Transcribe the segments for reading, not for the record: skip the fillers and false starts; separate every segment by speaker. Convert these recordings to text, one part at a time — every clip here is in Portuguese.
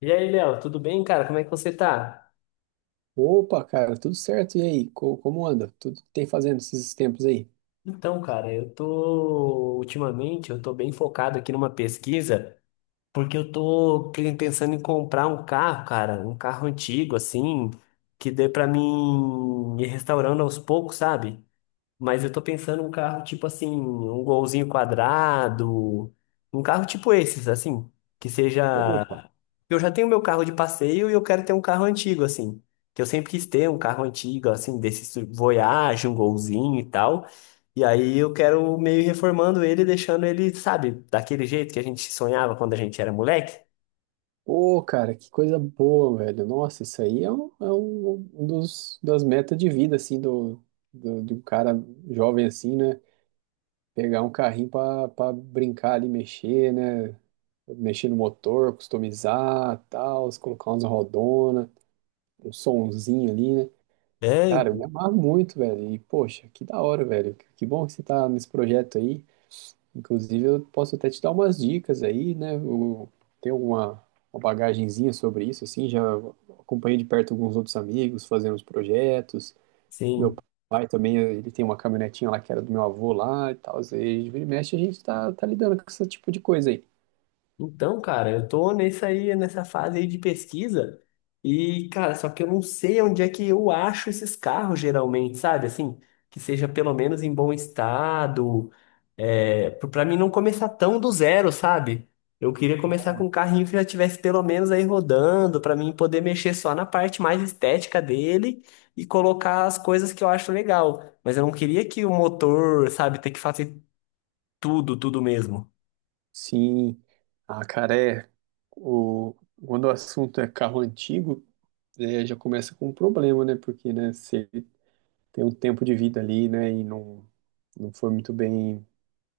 Speaker 1: E aí, Léo, tudo bem, cara? Como é que você tá?
Speaker 2: Opa, cara, tudo certo? E aí, como anda? Tudo que tem fazendo esses tempos aí?
Speaker 1: Então, cara, eu tô bem focado aqui numa pesquisa, porque eu tô pensando em comprar um carro, cara, um carro antigo assim, que dê pra mim ir restaurando aos poucos, sabe? Mas eu tô pensando um carro tipo assim, um golzinho quadrado, um carro tipo esses, assim, que
Speaker 2: Opa,
Speaker 1: seja. Eu já tenho meu carro de passeio e eu quero ter um carro antigo, assim. Que eu sempre quis ter um carro antigo, assim, desse Voyage, um golzinho e tal. E aí eu quero meio reformando ele, deixando ele, sabe, daquele jeito que a gente sonhava quando a gente era moleque.
Speaker 2: ô, cara, que coisa boa, velho. Nossa, isso aí é um dos, das metas de vida, assim, de um cara jovem, assim, né? Pegar um carrinho pra, pra brincar ali, mexer, né? Mexer no motor, customizar, tal, colocar umas rodona, um sonzinho ali, né?
Speaker 1: É,
Speaker 2: Cara, eu me
Speaker 1: então,
Speaker 2: amarro muito, velho. E, poxa, que da hora, velho. Que bom que você tá nesse projeto aí. Inclusive, eu posso até te dar umas dicas aí, né? Eu tenho uma bagagenzinha sobre isso, assim, já acompanhei de perto alguns outros amigos fazendo os projetos. Meu
Speaker 1: sim.
Speaker 2: pai também, ele tem uma caminhonetinha lá que era do meu avô lá e tal. E vira e mexe, a gente tá lidando com esse tipo de coisa aí.
Speaker 1: Então, cara, eu tô nessa aí, nessa fase aí de pesquisa e, cara, só que eu não sei onde é que eu acho esses carros geralmente, sabe? Assim, que seja pelo menos em bom estado, é, pra mim não começar tão do zero, sabe? Eu queria começar com um carrinho que já tivesse pelo menos aí rodando, pra mim poder mexer só na parte mais estética dele e colocar as coisas que eu acho legal. Mas eu não queria que o motor, sabe, ter que fazer tudo mesmo.
Speaker 2: Sim, ah, cara, é, o, quando o assunto é carro antigo, é, já começa com um problema, né? Porque, né, se ele tem um tempo de vida ali, né, e não foi muito bem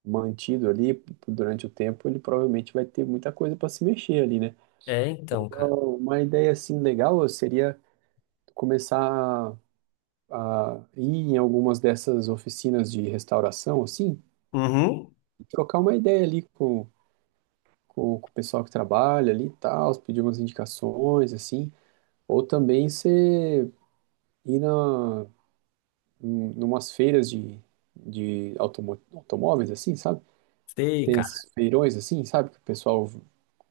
Speaker 2: mantido ali durante o tempo, ele provavelmente vai ter muita coisa para se mexer ali, né?
Speaker 1: É, então, cara.
Speaker 2: Então, uma ideia assim legal seria começar a ir em algumas dessas oficinas de restauração, assim,
Speaker 1: Uhum.
Speaker 2: e trocar uma ideia ali com o pessoal que trabalha ali e tal, pedir umas indicações, assim, ou também você ir na, em umas feiras de automóveis, assim, sabe?
Speaker 1: Sei,
Speaker 2: Tem esses
Speaker 1: cara.
Speaker 2: feirões assim, sabe? Que o pessoal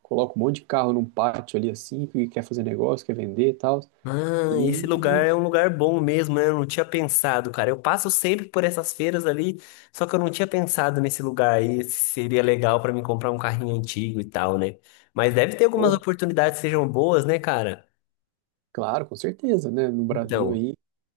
Speaker 2: coloca um monte de carro num pátio ali assim, que quer fazer negócio, quer vender e tal.
Speaker 1: Ah, esse lugar
Speaker 2: E,
Speaker 1: é um lugar bom mesmo, né? Eu não tinha pensado, cara. Eu passo sempre por essas feiras ali, só que eu não tinha pensado nesse lugar aí. Se Seria legal pra mim comprar um carrinho antigo e tal, né? Mas deve ter algumas
Speaker 2: pô,
Speaker 1: oportunidades que sejam boas, né, cara?
Speaker 2: claro, com certeza, né? No Brasil
Speaker 1: Então.
Speaker 2: aí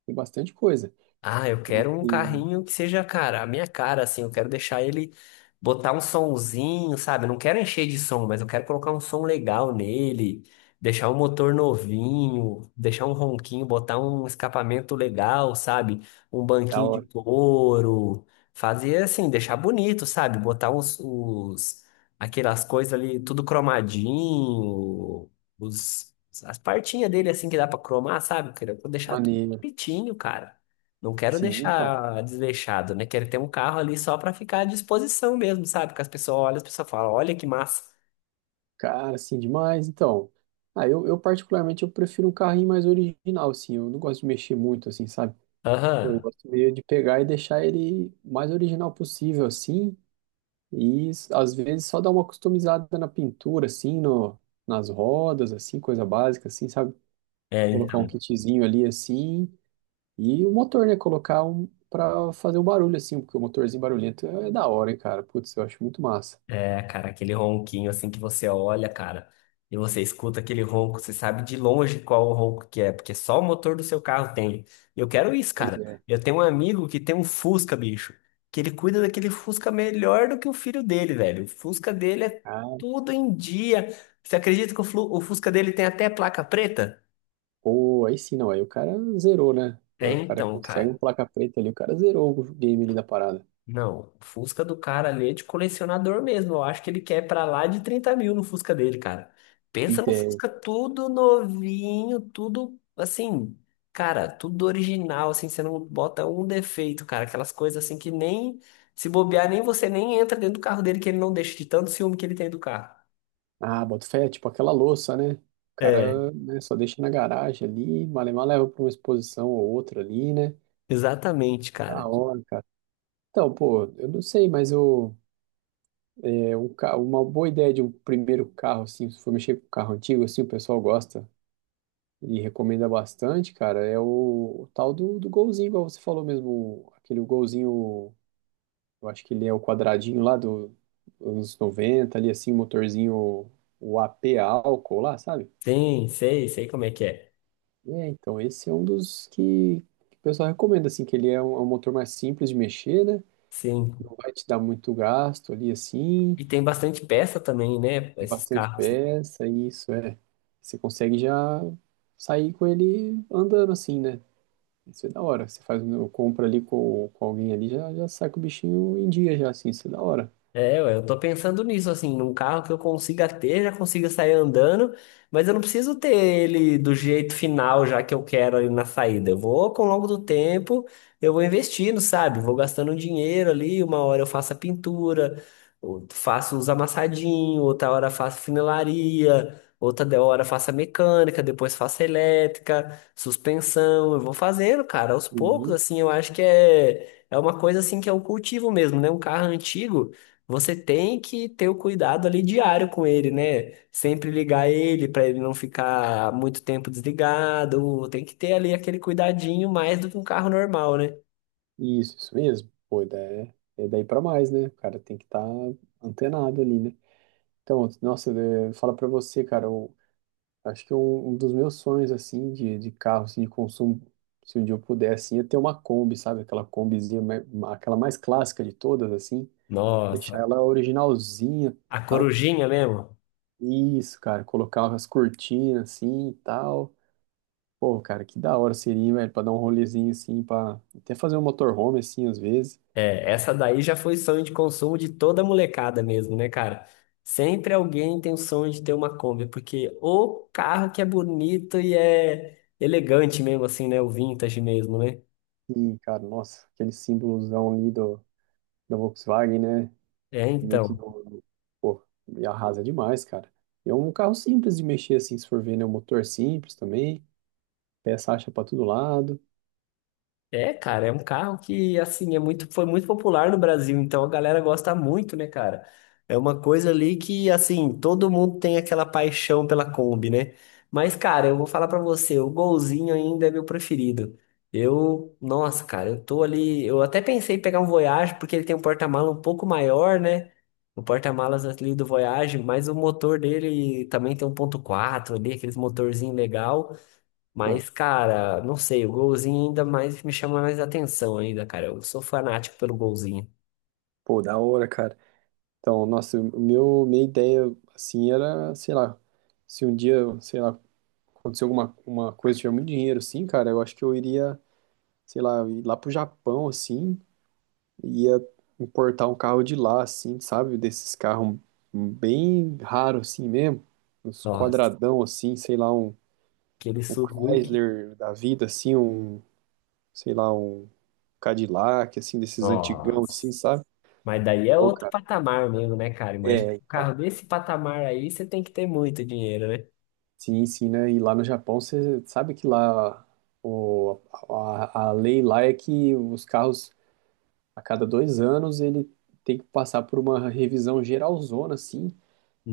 Speaker 2: tem bastante coisa.
Speaker 1: Ah, eu
Speaker 2: E,
Speaker 1: quero um
Speaker 2: e
Speaker 1: carrinho que seja, cara, a minha cara, assim. Eu quero deixar ele botar um somzinho, sabe? Eu não quero encher de som, mas eu quero colocar um som legal nele, deixar o motor novinho, deixar um ronquinho, botar um escapamento legal, sabe? Um
Speaker 2: da
Speaker 1: banquinho de
Speaker 2: hora,
Speaker 1: couro, fazer assim, deixar bonito, sabe? Botar aquelas coisas ali, tudo cromadinho, os, as partinhas dele, assim, que dá pra cromar, sabe? Eu quero deixar tudo
Speaker 2: maneiro.
Speaker 1: bonitinho, cara. Não quero
Speaker 2: Sim, então,
Speaker 1: deixar desleixado, né? Quero ter um carro ali só pra ficar à disposição mesmo, sabe? Que as pessoas olham, as pessoas falam, olha que massa.
Speaker 2: cara, assim, demais. Então, ah, eu particularmente eu prefiro um carrinho mais original, assim. Eu não gosto de mexer muito, assim, sabe? Eu
Speaker 1: Aham.
Speaker 2: gosto meio de pegar e deixar ele mais original possível, assim. E às vezes só dar uma customizada na pintura, assim, no, nas rodas, assim, coisa básica, assim, sabe?
Speaker 1: É,
Speaker 2: Colocar um
Speaker 1: então.
Speaker 2: kitzinho ali assim. E o motor, né? Colocar um pra fazer um barulho assim, porque o motorzinho barulhento é da hora, hein, cara. Putz, eu acho muito massa.
Speaker 1: É, cara, aquele ronquinho assim que você olha, cara, e você escuta aquele ronco, você sabe de longe qual o ronco que é, porque só o motor do seu carro tem. Eu quero isso,
Speaker 2: Pois
Speaker 1: cara.
Speaker 2: é.
Speaker 1: Eu tenho um amigo que tem um Fusca, bicho, que ele cuida daquele Fusca melhor do que o filho dele, velho. O Fusca dele é
Speaker 2: Ah,
Speaker 1: tudo em dia. Você acredita que o o Fusca dele tem até placa preta?
Speaker 2: pô, aí sim, não. Aí o cara zerou, né?
Speaker 1: É
Speaker 2: Agora o cara
Speaker 1: então,
Speaker 2: consegue um
Speaker 1: cara.
Speaker 2: placa preta ali, o cara zerou o game ali da parada.
Speaker 1: Não, o Fusca do cara ali é de colecionador mesmo. Eu acho que ele quer pra lá de 30 mil no Fusca dele, cara. Pensa no
Speaker 2: Ideia.
Speaker 1: Fusca tudo novinho, tudo assim, cara, tudo original, assim, você não bota um defeito, cara. Aquelas coisas assim que nem se bobear, nem você nem entra dentro do carro dele que ele não deixa de tanto ciúme que ele tem do carro.
Speaker 2: Ah, boto fé, é tipo aquela louça, né? O
Speaker 1: É,
Speaker 2: cara, né, só deixa na garagem ali, malemar leva pra uma exposição ou outra ali, né?
Speaker 1: exatamente,
Speaker 2: Da
Speaker 1: cara.
Speaker 2: hora, cara. Então, pô, eu não sei, mas eu. É um carro, uma boa ideia de um primeiro carro, assim, se for mexer com carro antigo, assim, o pessoal gosta e recomenda bastante, cara, é o tal do Golzinho, igual você falou mesmo, aquele Golzinho, eu acho que ele é o quadradinho lá dos anos 90, ali assim, motorzinho, o AP álcool lá, sabe?
Speaker 1: Sim, sei como é que é.
Speaker 2: É, então esse é um que o pessoal recomenda, assim, que ele é um motor mais simples de mexer, né?
Speaker 1: Sim.
Speaker 2: Não vai te dar muito gasto ali, assim.
Speaker 1: E tem bastante peça também, né?
Speaker 2: Tem
Speaker 1: Esses
Speaker 2: bastante
Speaker 1: carros...
Speaker 2: peça, isso é. Você consegue já sair com ele andando assim, né? Isso é da hora. Você faz uma compra ali com alguém ali, já, já sai com o bichinho em dia já, assim, isso é da hora.
Speaker 1: É, ué, eu tô pensando nisso, assim, num carro que eu consiga ter, já consiga sair andando, mas eu não preciso ter ele do jeito final já que eu quero ali na saída. Eu vou, com o longo do tempo, eu vou investindo, sabe? Vou gastando um dinheiro ali, uma hora eu faço a pintura, faço os amassadinhos, outra hora faço funilaria, outra hora faço a mecânica, depois faço a elétrica, suspensão, eu vou fazendo, cara, aos poucos,
Speaker 2: E
Speaker 1: assim, eu acho que é... É uma coisa assim que é um cultivo mesmo, né? Um carro antigo, você tem que ter o cuidado ali diário com ele, né? Sempre ligar ele para ele não ficar muito tempo desligado. Tem que ter ali aquele cuidadinho mais do que um carro normal, né?
Speaker 2: isso mesmo. Pô, e daí pra mais, né? O cara tem que estar antenado ali, né? Então, nossa, é, fala pra você, cara, eu acho que um dos meus sonhos, assim, de carro, assim, de consumo, se um dia eu pudesse, ia ter uma Kombi, sabe? Aquela Kombizinha, aquela mais clássica de todas, assim. Deixar
Speaker 1: Nossa,
Speaker 2: ela originalzinha,
Speaker 1: a
Speaker 2: tal.
Speaker 1: corujinha mesmo?
Speaker 2: Isso, cara, colocar as cortinas assim e tal. Pô, cara, que da hora seria, hein, velho, pra dar um rolezinho assim, pra até fazer um motorhome assim, às vezes.
Speaker 1: É, essa daí já foi sonho de consumo de toda molecada mesmo, né, cara? Sempre alguém tem o sonho de ter uma Kombi, porque o carro que é bonito e é elegante mesmo, assim, né? O vintage mesmo, né?
Speaker 2: E, cara, nossa, aquele símbolozão ali do, da Volkswagen, né?
Speaker 1: É,
Speaker 2: Meio que
Speaker 1: então.
Speaker 2: pô, me arrasa demais, cara. E é um carro simples de mexer assim, se for ver, né? Um motor simples também, peça acha pra todo lado.
Speaker 1: É, cara, é um carro que assim é muito, foi muito popular no Brasil, então a galera gosta muito, né, cara? É uma coisa ali que assim todo mundo tem aquela paixão pela Kombi, né? Mas, cara, eu vou falar pra você, o Golzinho ainda é meu preferido. Eu, nossa, cara, eu tô ali, eu até pensei em pegar um Voyage porque ele tem um porta-mala um pouco maior, né? O porta-malas ali do Voyage, mas o motor dele também tem um 1.4 ali, aqueles motorzinho legal.
Speaker 2: Pô,
Speaker 1: Mas, cara, não sei, o golzinho ainda mais me chama mais atenção ainda, cara. Eu sou fanático pelo golzinho.
Speaker 2: pô, da hora, cara. Então, nossa, minha ideia, assim, era, sei lá, se um dia, sei lá, acontecer alguma uma coisa, tiver muito dinheiro, assim, cara, eu acho que eu iria, sei lá, ir lá pro Japão, assim, e ia importar um carro de lá, assim, sabe? Desses carros bem raros, assim mesmo, uns
Speaker 1: Nossa,
Speaker 2: quadradão, assim, sei lá,
Speaker 1: aquele
Speaker 2: um
Speaker 1: Suzuki.
Speaker 2: Chrysler da vida, assim, um, sei lá, um Cadillac, assim, desses antigão, assim,
Speaker 1: Nossa.
Speaker 2: sabe?
Speaker 1: Mas daí é
Speaker 2: Pô,
Speaker 1: outro
Speaker 2: cara,
Speaker 1: patamar mesmo, né, cara? Imagina
Speaker 2: é,
Speaker 1: um
Speaker 2: então,
Speaker 1: carro desse patamar aí, você tem que ter muito dinheiro, né?
Speaker 2: sim, sim, né? E lá no Japão, você sabe que lá o, a lei lá é que os carros, a cada 2 anos, ele tem que passar por uma revisão geralzona, assim.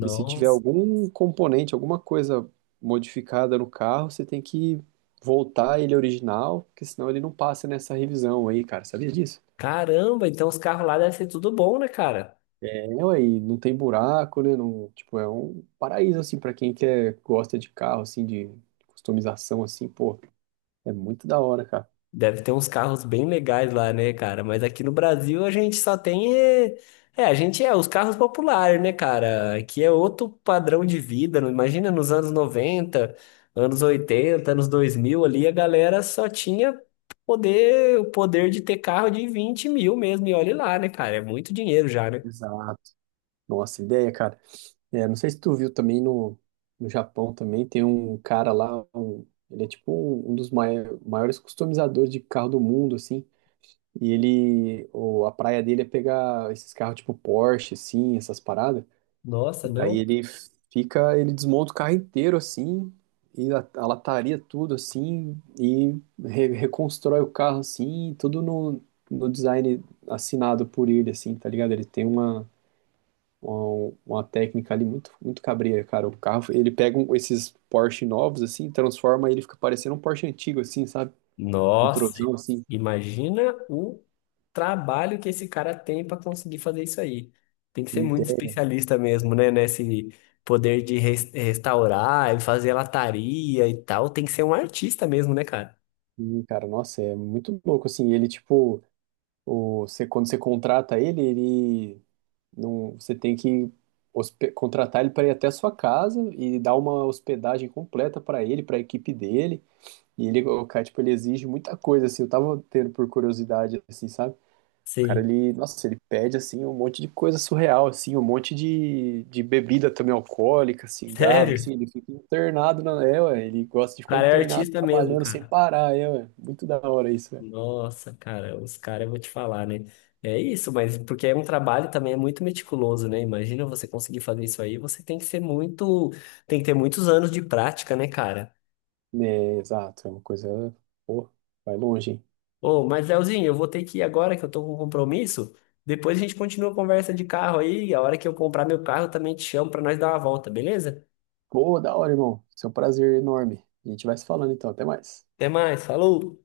Speaker 2: E se tiver algum componente, alguma coisa modificada no carro, você tem que voltar ele original, porque senão ele não passa nessa revisão aí, cara. Sabia disso?
Speaker 1: Caramba, então os carros lá devem ser tudo bom, né, cara?
Speaker 2: É, aí não tem buraco, né? Não, tipo, é um paraíso, assim, pra quem quer, gosta de carro, assim, de customização, assim, pô, é muito da hora, cara.
Speaker 1: Deve ter uns carros bem legais lá, né, cara? Mas aqui no Brasil a gente só tem. É, a gente é os carros populares, né, cara? Aqui é outro padrão de vida. Imagina nos anos 90, anos 80, anos 2000 ali, a galera só tinha poder, o poder de ter carro de 20 mil mesmo. E olha lá, né, cara? É muito dinheiro já, né?
Speaker 2: Exato. Nossa, ideia, cara. É, não sei se tu viu também no, no Japão também, tem um cara lá, um- ele é tipo um dos maiores customizadores de carro do mundo, assim. E ele, o, a praia dele é pegar esses carros tipo Porsche, assim, essas paradas.
Speaker 1: Nossa,
Speaker 2: Daí
Speaker 1: não.
Speaker 2: ele fica, ele desmonta o carro inteiro, assim, e a lataria tudo, assim, e reconstrói o carro, assim, tudo no, no design assinado por ele, assim, tá ligado? Ele tem uma técnica ali muito, muito cabreira, cara. O carro, ele pega um- esses Porsche novos, assim, transforma ele fica parecendo um Porsche antigo, assim, sabe?
Speaker 1: Nossa,
Speaker 2: Retrosão, assim.
Speaker 1: imagina o trabalho que esse cara tem para conseguir fazer isso aí. Tem que ser muito
Speaker 2: Ideia,
Speaker 1: especialista mesmo, né? Nesse poder de restaurar e fazer lataria e tal. Tem que ser um artista mesmo, né, cara?
Speaker 2: assim, cara, nossa, é muito louco, assim. Ele, tipo, o, você, quando você contrata ele, ele não, você tem que contratar ele para ir até a sua casa e dar uma hospedagem completa para ele, para a equipe dele. E ele, o cara, tipo, ele exige muita coisa, assim. Eu tava tendo por curiosidade, assim, sabe? O cara,
Speaker 1: Sim.
Speaker 2: ele, nossa, ele pede, assim, um monte de coisa surreal, assim, um monte de bebida também alcoólica, cigarro,
Speaker 1: Sério?
Speaker 2: assim, ele fica internado, na, é, ué, ele gosta de
Speaker 1: O
Speaker 2: ficar
Speaker 1: cara é
Speaker 2: internado,
Speaker 1: artista mesmo,
Speaker 2: trabalhando sem
Speaker 1: cara.
Speaker 2: parar, é, ué, muito da hora isso, velho.
Speaker 1: Nossa, cara, os caras, eu vou te falar, né? É isso, mas porque é um trabalho também é muito meticuloso, né? Imagina você conseguir fazer isso aí, você tem que ser muito, tem que ter muitos anos de prática, né, cara?
Speaker 2: É, exato, é uma coisa, pô, vai longe, hein.
Speaker 1: Ô, mas Leozinho, eu vou ter que ir agora que eu tô com um compromisso. Depois a gente continua a conversa de carro aí. E a hora que eu comprar meu carro, eu também te chamo pra nós dar uma volta, beleza?
Speaker 2: Pô, da hora, irmão, isso é um prazer enorme. A gente vai se falando, então, até mais.
Speaker 1: Até mais, falou!